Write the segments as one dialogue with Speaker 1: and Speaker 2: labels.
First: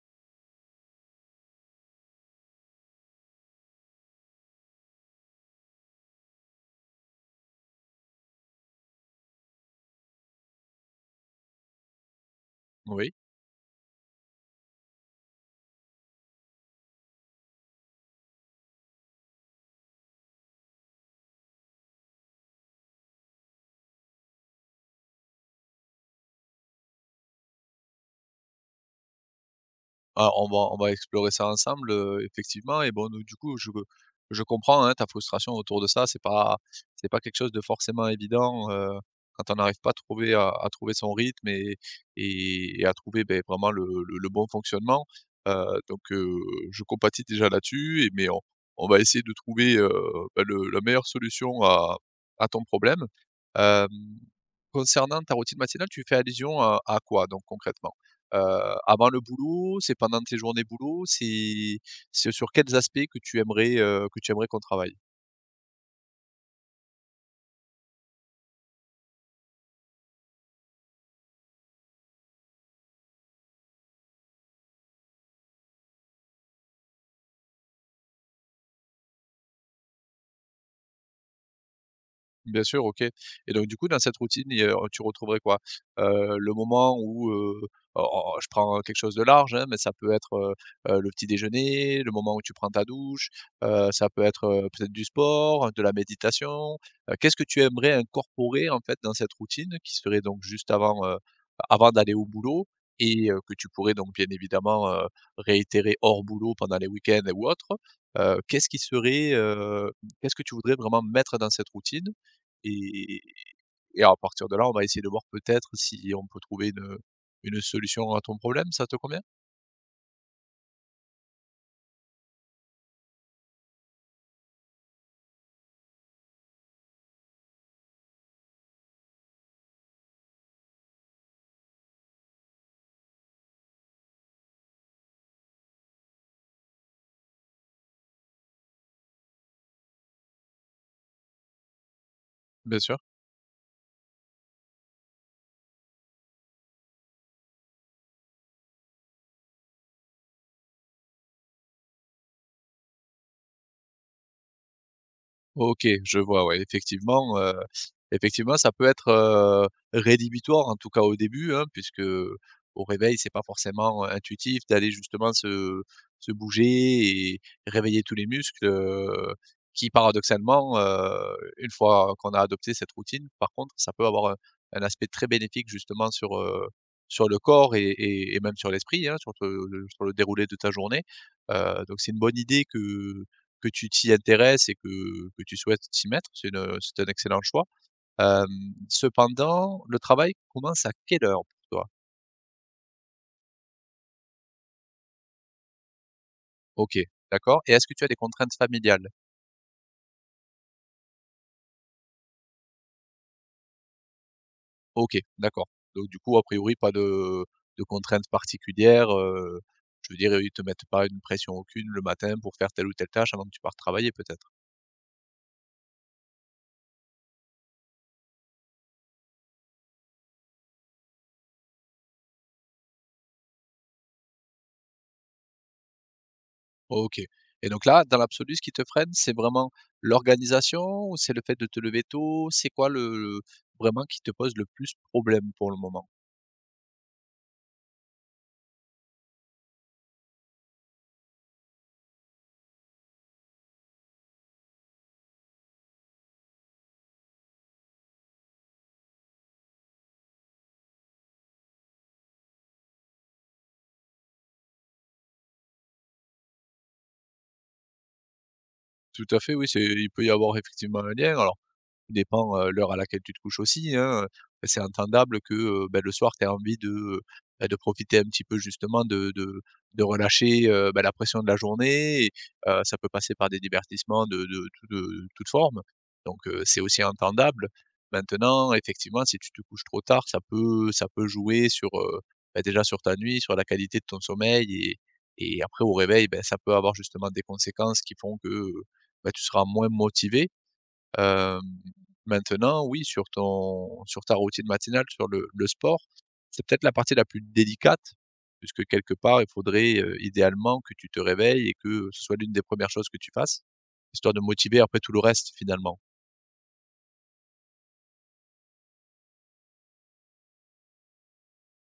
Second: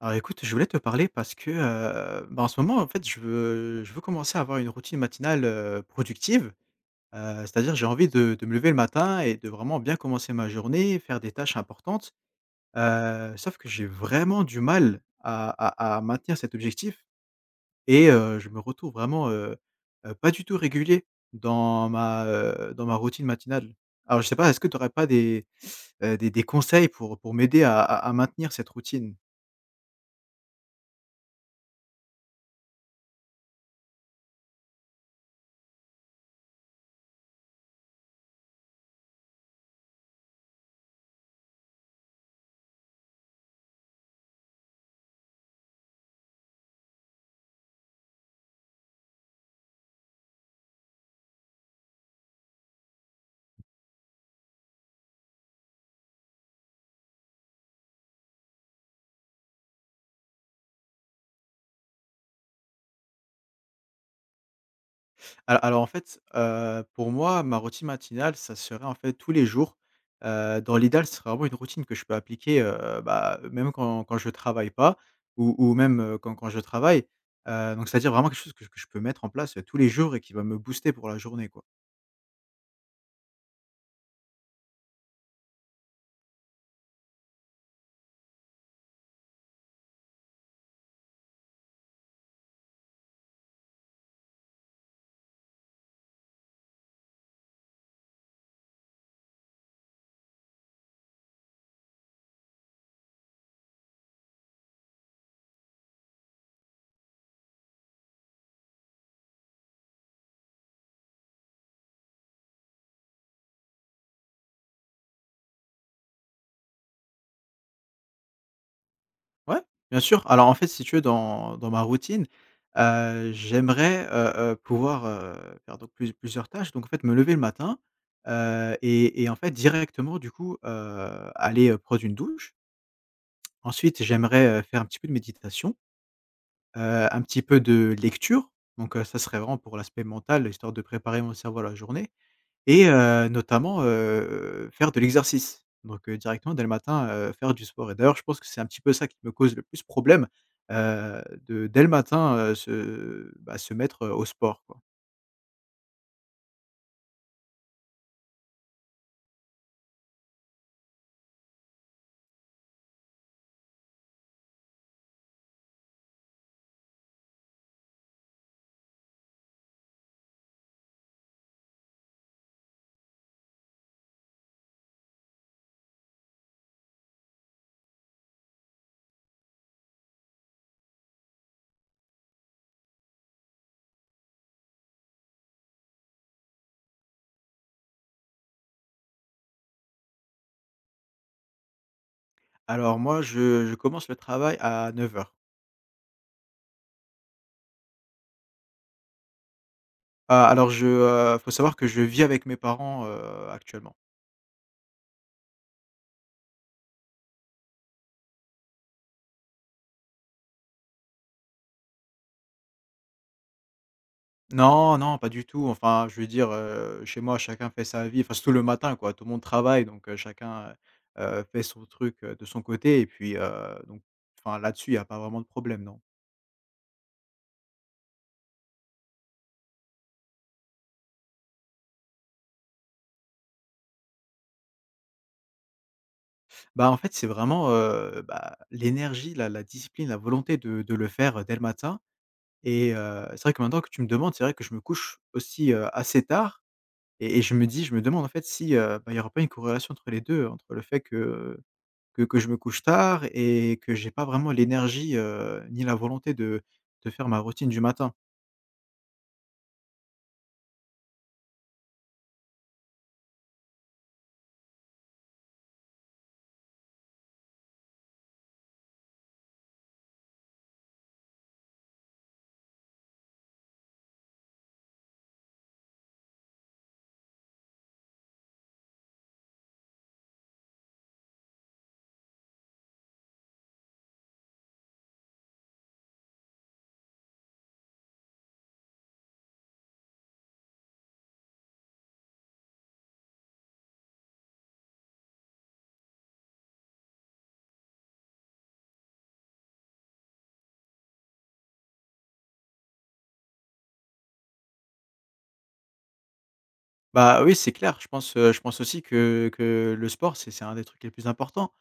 Speaker 1: Alors écoute, je voulais te parler parce que, bah, en ce moment, en fait, je veux commencer à avoir une routine matinale, productive. C'est-à-dire j'ai envie de me lever le matin et de vraiment bien commencer ma journée, faire des tâches importantes.
Speaker 2: Oui.
Speaker 1: Sauf que j'ai vraiment du mal à maintenir cet objectif et je me retrouve vraiment, pas du tout régulier dans dans ma routine matinale. Alors je sais pas, est-ce que tu n'aurais pas des conseils pour m'aider à maintenir cette routine?
Speaker 2: Ah, on va explorer ça ensemble, effectivement et bon, donc du coup, je comprends, hein, ta frustration autour de ça. C'est pas quelque chose de forcément évident, quand on n'arrive pas à trouver à trouver son rythme et et à trouver, beh, vraiment le bon fonctionnement. Donc je compatis déjà là-dessus et mais on va essayer de trouver, bah, le la meilleure solution à ton problème. Hem, concernant ta routine matinale, tu fais allusion à quoi donc concrètement? Avant le boulot? C'est pendant tes journées boulot? C'est sur quels aspects que tu aimerais qu'on travaille?
Speaker 1: Al alors, en fait, pour moi, ma routine matinale, ça serait, en fait, tous les jours. Dans l'idéal, ce serait vraiment une routine que je peux appliquer, bah, même quand je travaille pas ou ou même, quand je travaille. Donc c'est-à-dire vraiment quelque chose que je peux mettre en place, tous les jours et qui va me booster pour la journée, quoi.
Speaker 2: Bien sûr, OK et donc du coup, dans cette routine, il y a tu retrouverais quoi? Le moment où, o o je prends quelque chose de large, hein, mais ça peut être, le petit déjeuner, le moment où tu prends ta douche, ça peut être, peut-être du sport, de la méditation. Qu'est-ce que tu aimerais incorporer, en fait, dans cette routine qui serait donc juste avant d'aller au boulot et que tu pourrais donc bien évidemment, réitérer hors boulot pendant les week-ends ou autres? Qu'est-ce qui serait, qu'est-ce que tu voudrais vraiment mettre dans cette routine et et à partir de là, on va essayer de voir peut-être si on peut trouver une solution à ton problème, ça te convient?
Speaker 1: Ouais, bien sûr. Alors, en fait, si tu veux, dans ma routine, j'aimerais pouvoir, faire donc plusieurs tâches. Donc, en fait, me lever le matin, et en fait, directement, du coup, aller, prendre une douche. Ensuite, j'aimerais, faire un petit peu de méditation, un petit peu de lecture, donc ça serait vraiment pour l'aspect mental, histoire de préparer mon cerveau à la journée
Speaker 2: Bien
Speaker 1: et
Speaker 2: sûr.
Speaker 1: heu, notamment, heu, faire de l'exercice. Donc directement dès le matin, faire du sport et d'ailleurs, je pense que c'est un petit peu ça qui me cause le plus problème, heu, de dès le matin, se bah, se mettre, au sport, quoi.
Speaker 2: OK, je vois, ouais, effectivement, ça peut être, rédhibitoire, en tout cas au début, hein, puisque au réveil, c'est pas forcément intuitif d'aller justement se bouger et réveiller tous les muscles, qui paradoxalement, une fois qu'on a adopté cette routine, par contre, ça peut avoir un aspect très bénéfique justement sur le corps et et même sur l'esprit, hein, sur le déroulé de ta journée, donc c'est une bonne idée que tu t'y intéresses et que tu souhaites t'y mettre, c'est une, c'est un excellent choix. Hem, cependant, le travail commence à quelle heure pour toi?
Speaker 1: Alors moi, je commence le travail à 9h.
Speaker 2: OK, d'accord et est-ce que tu as des contraintes familiales?
Speaker 1: Ah alors je, faut savoir que je vis avec mes parents, actuellement.
Speaker 2: OK, d'accord. Donc du coup, a priori, pas de contraintes particulières, je veux dire, ils te mettent pas une pression aucune le matin pour faire telle ou telle tâche avant que tu partes travailler peut-être?
Speaker 1: Non, non, pas du tout. Enfin, je veux dire, chez moi, chacun fait sa vie, enfin, surtout le matin, quoi. Tout le monde travaille, donc chacun, fait son truc, de son côté et puis, donc enfin, là-dessus, il n'y a pas vraiment de problème, non.
Speaker 2: OK et donc là, dans l'absolu, ce qui te freine, c'est vraiment l'organisation ou c'est le fait de te lever tôt? C'est quoi le vraiment qui te pose le plus problème pour le moment?
Speaker 1: Bah, en fait, c'est vraiment, bah, l'énergie, la discipline, la volonté de le faire, dès le matin et c'est vrai que maintenant que tu me demandes, c'est vrai que je me couche aussi, assez tard et je me demande, en fait, si, bah, il n'y aura pas une corrélation entre les 2, entre le fait que je me couche tard et que j'ai pas vraiment l'énergie, ni la volonté de faire ma routine du matin.
Speaker 2: Tout à fait, oui, c'est il peut y avoir effectivement un lien. Alors tout dépend, l'heure à laquelle tu te couches aussi, hein, c'est entendable que, bah, le soir tu aies envie de, bah, de profiter un petit peu justement de relâcher, bah, la pression de la journée et ça peut passer par des divertissements de tout de toute forme donc c'est aussi entendable. Maintenant effectivement, si tu te couches trop tard, ça peut jouer sur, bah, déjà sur ta nuit, sur la qualité de ton sommeil et après au réveil, ben ça peut avoir justement des conséquences qui font que, bah, tu seras moins motivé. Hem, maintenant, oui, sur ton sur ta routine matinale, sur le sport, c'est peut-être la partie la plus délicate, puisque quelque part, il faudrait, idéalement que tu te réveilles et que ce soit l'une des premières choses que tu fasses, histoire de motiver après tout le reste finalement.
Speaker 1: Bah, oui, c'est clair, je pense aussi que le sport, c'est un des trucs les plus importants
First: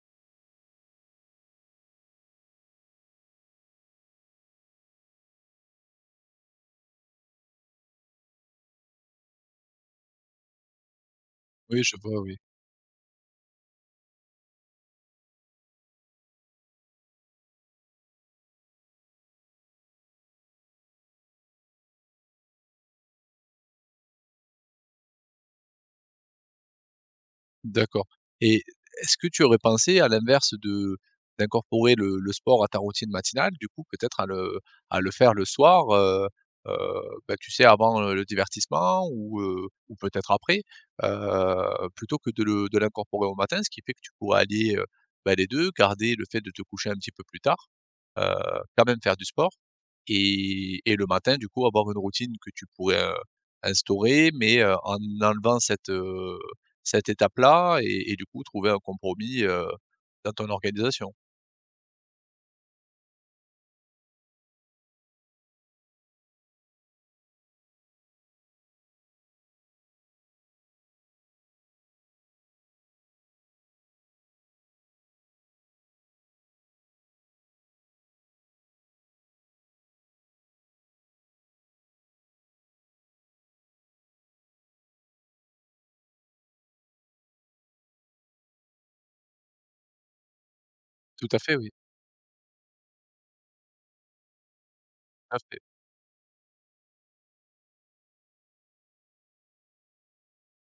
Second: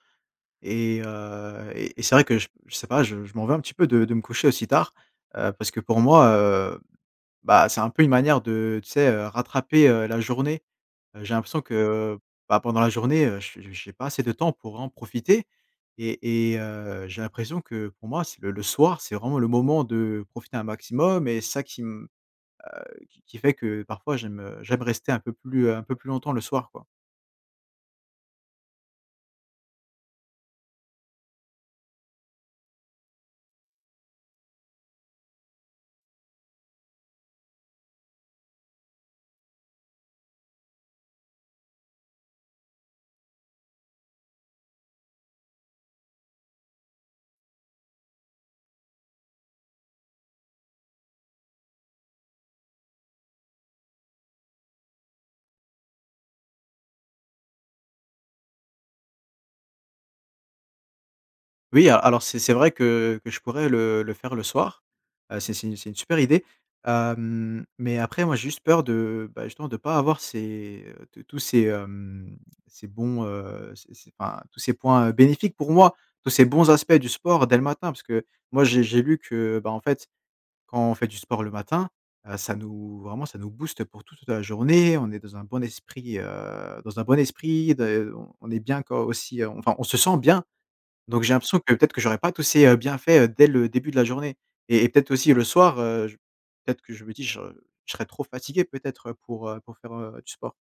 Speaker 1: et c'est vrai que je sais pas, je m'en veux un petit peu de me coucher aussi tard, parce que pour moi, bah, c'est un peu une manière de, tu sais, rattraper, la journée. J'ai l'impression
Speaker 2: Oui, je vois,
Speaker 1: que,
Speaker 2: oui.
Speaker 1: bah, pendant la journée, je j'ai pas assez de temps pour en profiter et j'ai l'impression que pour moi, c'est le soir, c'est vraiment le moment de profiter un maximum et c'est ça qui me qui fait que parfois j'aime, j'aime rester un peu plus longtemps le soir, quoi.
Speaker 2: D'accord et est-ce que tu aurais pensé à l'inverse de d'incorporer le sport à ta routine matinale, du coup, peut-être à le faire le soir, heu, bah, tu sais, avant, le divertissement ou peut-être après, plutôt que de l'incorporer au matin, ce qui fait que tu pourrais aller bah, les 2, garder le fait de te coucher un petit peu plus tard, heu, quand même faire du sport et le matin, du coup, avoir une routine que tu pourrais, instaurer mais en enlevant cette, euh, cette étape-là et du coup trouver un compromis, dans ton organisation.
Speaker 1: Oui, a alors c'est vrai que je pourrais le faire le soir. C'est une super idée. Mais après moi j'ai juste peur de, bah, justement de pas avoir ces, tous ces, hem, ces bons, ces ces enfin tous ces points, bénéfiques pour moi, tous ces bons aspects du sport dès le matin. Parce que moi j'ai lu que, bah, en fait, quand on fait du sport le matin, ça nous booste pour toute la journée. On est dans un bon esprit, dans un bon esprit de on est bien quand aussi, enfin on se sent bien. Donc
Speaker 2: Tout
Speaker 1: j'ai
Speaker 2: à fait,
Speaker 1: l'impression
Speaker 2: oui,
Speaker 1: que peut-être que j'aurais pas tous ces, bienfaits, dès le début de la journée et peut-être aussi
Speaker 2: tout à
Speaker 1: le
Speaker 2: fait.
Speaker 1: soir, je peut-être que je me dis: «Je serais trop fatigué peut-être, pour faire, du sport».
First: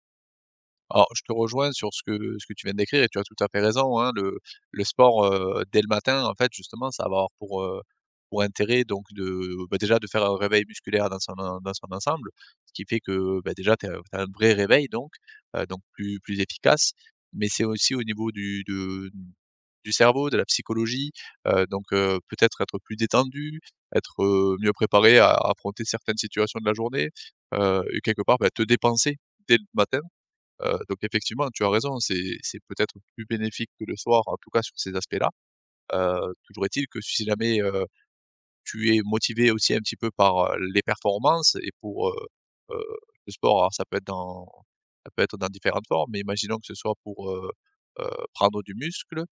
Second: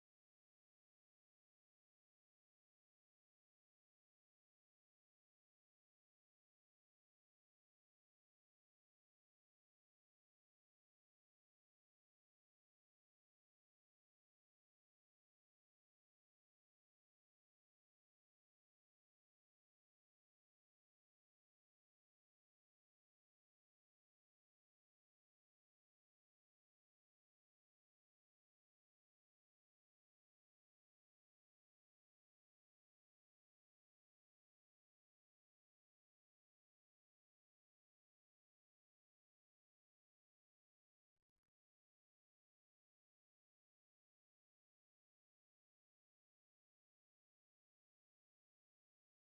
Speaker 2: Alors je te rejoins sur ce que tu viens de décrire et tu as tout à fait raison, hein, le sport, dès le matin, en fait, justement, ça va avoir pour intérêt donc de, bah, déjà de faire un réveil musculaire dans son ensemble, ce qui fait que, bah, déjà tu as un vrai réveil donc plus efficace. Mais c'est aussi au niveau du cerveau, de la psychologie, donc peut-être être plus détendu, être, mieux préparé à affronter certaines situations de la journée, et quelque part, bah, te dépenser dès le matin, donc effectivement, tu as raison, c'est peut-être plus bénéfique que le soir, en tout cas sur ces aspects-là, toujours est-il que si jamais, tu es motivé aussi un petit peu par, les performances et pour, heu, le sport, alors ça peut être dans différentes formes, mais imaginons que ce soit pour, prendre du muscle,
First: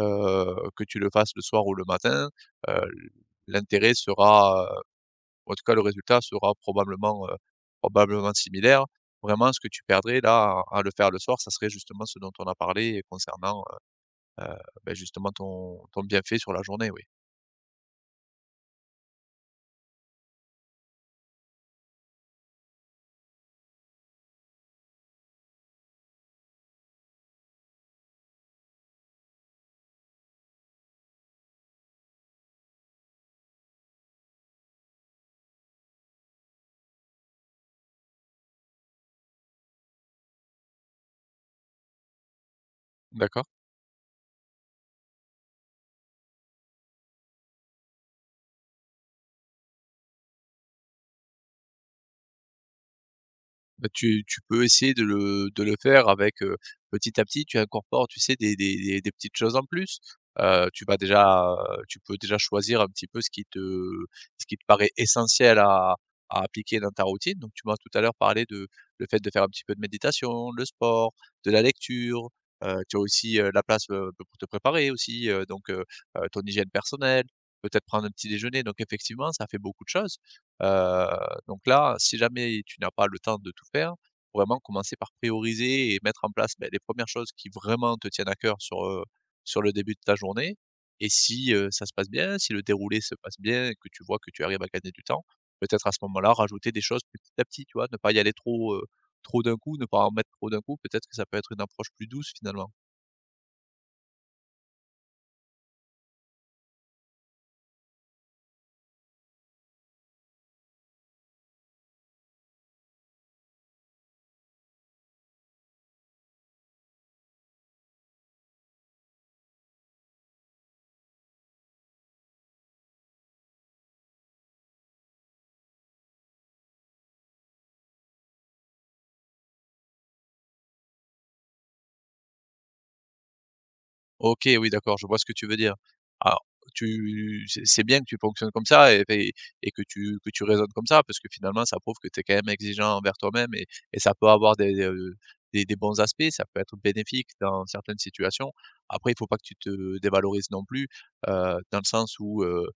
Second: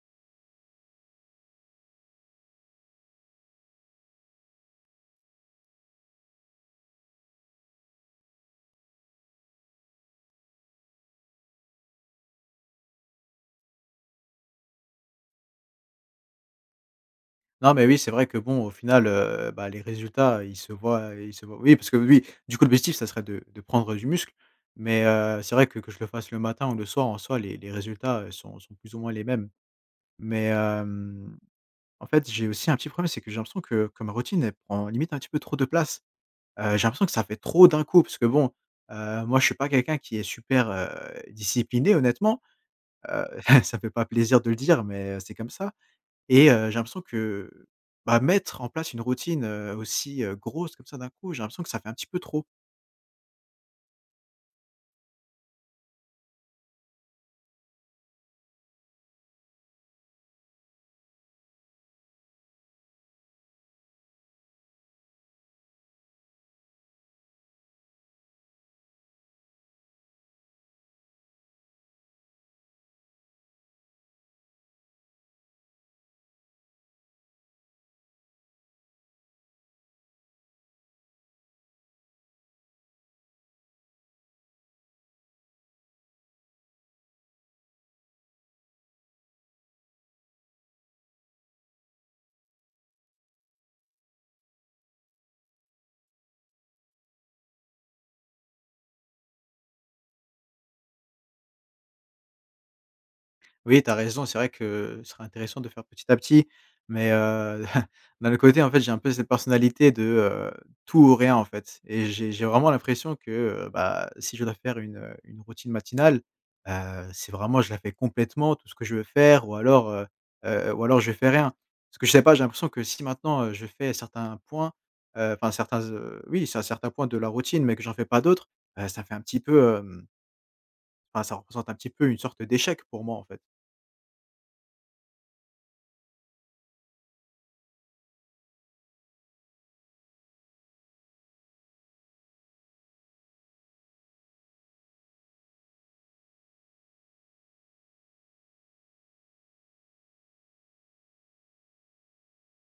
Speaker 2: que tu le fasses le soir ou le matin, heu, l'intérêt sera, en tout cas le résultat sera probablement similaire. Vraiment ce que tu perdrais là à le faire le soir, ça serait justement ce dont on a parlé concernant, heu, beh, justement ton bienfait sur la journée, oui.
Speaker 1: Non, mais oui, c'est vrai que bon, au final, bah, les résultats, ils se voient oui, parce que oui, du coup, l'objectif, ça serait de prendre du muscle, mais c'est vrai que je le fasse le matin ou le soir, en soi, les résultats, sont plus ou moins les mêmes. Mais en fait, j'ai aussi un petit problème, c'est que j'ai l'impression que ma routine, elle prend limite un petit peu trop de place. J'ai l'impression que ça fait trop d'un coup parce que bon, moi je suis pas quelqu'un qui est super, discipliné honnêtement, heu,
Speaker 2: D'accord.
Speaker 1: ça fait pas plaisir de le dire mais c'est comme ça et j'ai l'impression que, bah, mettre en place une routine, aussi grosse comme ça d'un coup, j'ai l'impression que ça fait un petit peu trop.
Speaker 2: Bah, tu peux essayer de le faire avec, petit à petit, tu incorpores, tu sais, des petites choses en plus. Tu peux déjà choisir un petit peu ce qui te paraît essentiel à appliquer dans ta routine. Donc, tu m'as tout à l'heure parlé de le fait de faire un petit peu de méditation, le sport, de la lecture, tu as aussi, la place, pour te préparer aussi, donc, ton hygiène personnelle, peut-être prendre un petit déjeuner. Donc effectivement, ça fait beaucoup de choses, heu donc là, si jamais tu n'as pas le temps de tout faire, faut vraiment commencer par prioriser et mettre en place, beh, les premières choses qui vraiment te tiennent à cœur sur le début de ta journée et si, ça se passe bien, si le déroulé se passe bien et que tu vois que tu arrives à gagner du temps, peut-être à ce moment-là rajouter des choses petit à petit, tu vois? Ne pas y aller trop d'un coup, ne pas en mettre trop d'un coup, peut-être que ça peut être une approche plus douce finalement.
Speaker 1: Oui, tu as raison, c'est vrai que ce serait intéressant de faire petit à petit, mais d'un autre côté, en fait, j'ai un peu cette personnalité de, tout ou rien, en fait et j'ai vraiment l'impression que, bah, si je dois faire une routine matinale, heu, c'est vraiment je la fais complètement, tout ce que je veux faire ou alors je fais rien. Parce que je sais pas, j'ai l'impression que si maintenant, je fais certains points, enfin certains, oui, c'est un certain point de la routine mais que j'en fais pas d'autres, ça fait un petit peu, enfin ça représente un petit peu une sorte d'échec pour moi, en fait.
Speaker 2: OK, oui, d'accord, je vois ce que tu veux dire. Alors, tu c'est bien que tu fonctionnes comme ça et que tu raisonnes comme ça parce que finalement, ça prouve que tu es quand même exigeant envers toi-même et ça peut avoir des bons aspects, ça peut être bénéfique dans certaines situations. Après, il faut pas que tu te dévalorises non plus, dans le sens où,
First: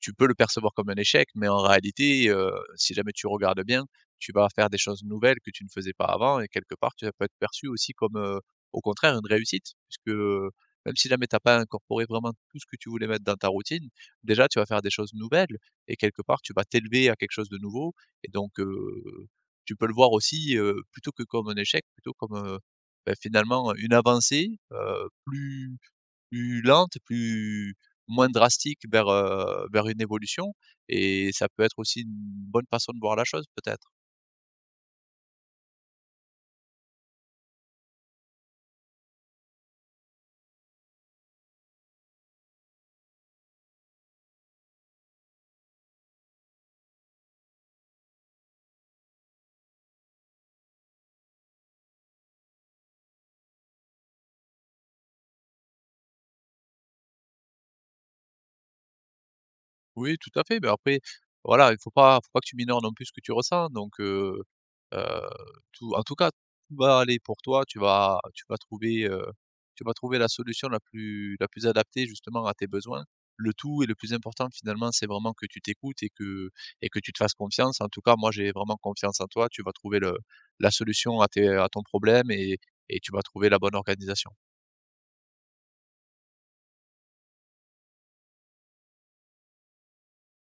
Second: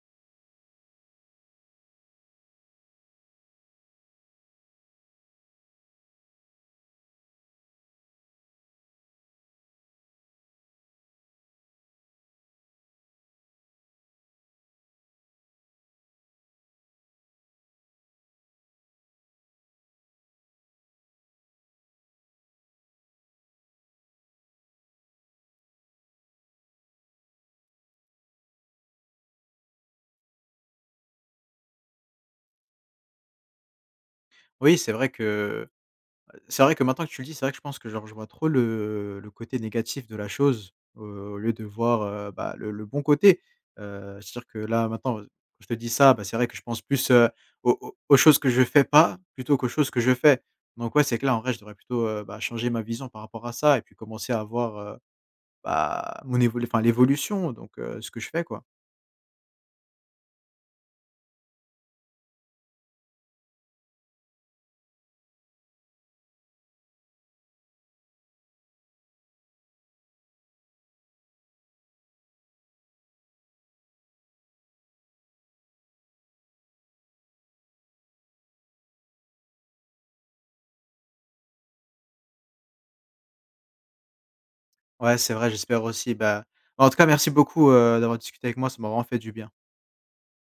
Speaker 2: tu peux le percevoir comme un échec, mais en réalité, si jamais tu regardes bien, tu vas faire des choses nouvelles que tu ne faisais pas avant et quelque part, tu vas peut être perçu aussi comme, au contraire une réussite puisque, même si jamais tu as pas incorporé vraiment tout ce que tu voulais mettre dans ta routine, déjà tu vas faire des choses nouvelles et quelque part tu vas t'élever à quelque chose de nouveau et donc, tu peux le voir aussi, plutôt que comme un échec, plutôt comme, bah, finalement une avancée, plus lente, plus moins drastique vers une évolution et ça peut être aussi une bonne façon de voir la chose peut-être?
Speaker 1: Oui, c'est vrai que maintenant que tu le dis, c'est vrai que je pense que genre je vois trop le côté négatif de la chose, au lieu de voir, bah, le bon côté. C'est-à-dire que là maintenant, je te dis ça, bah, c'est vrai que je pense plus, aux choses que je fais pas, plutôt qu'aux choses que je fais. Donc ouais, c'est que là en vrai, je devrais plutôt, bah, changer ma vision par rapport à ça et puis commencer à voir, bah, mon évolu enfin l'évolution, donc ce que je fais, quoi.
Speaker 2: Oui, tout à fait, mais après, voilà, il faut pas que tu minores non plus ce que tu ressens, donc heu, tout en tout cas, tout va aller pour toi. Tu vas trouver la solution la plus adaptée justement à tes besoins. Le tout et le plus important finalement, c'est vraiment que tu t'écoutes et que tu te fasses confiance. En tout cas, moi, j'ai vraiment confiance en toi. Tu vas trouver le la solution à ton problème et tu vas trouver la bonne organisation.
Speaker 1: Ouais, c'est vrai, j'espère aussi, bah en tout cas merci beaucoup, d'avoir discuté avec moi, ça m'a vraiment fait du bien.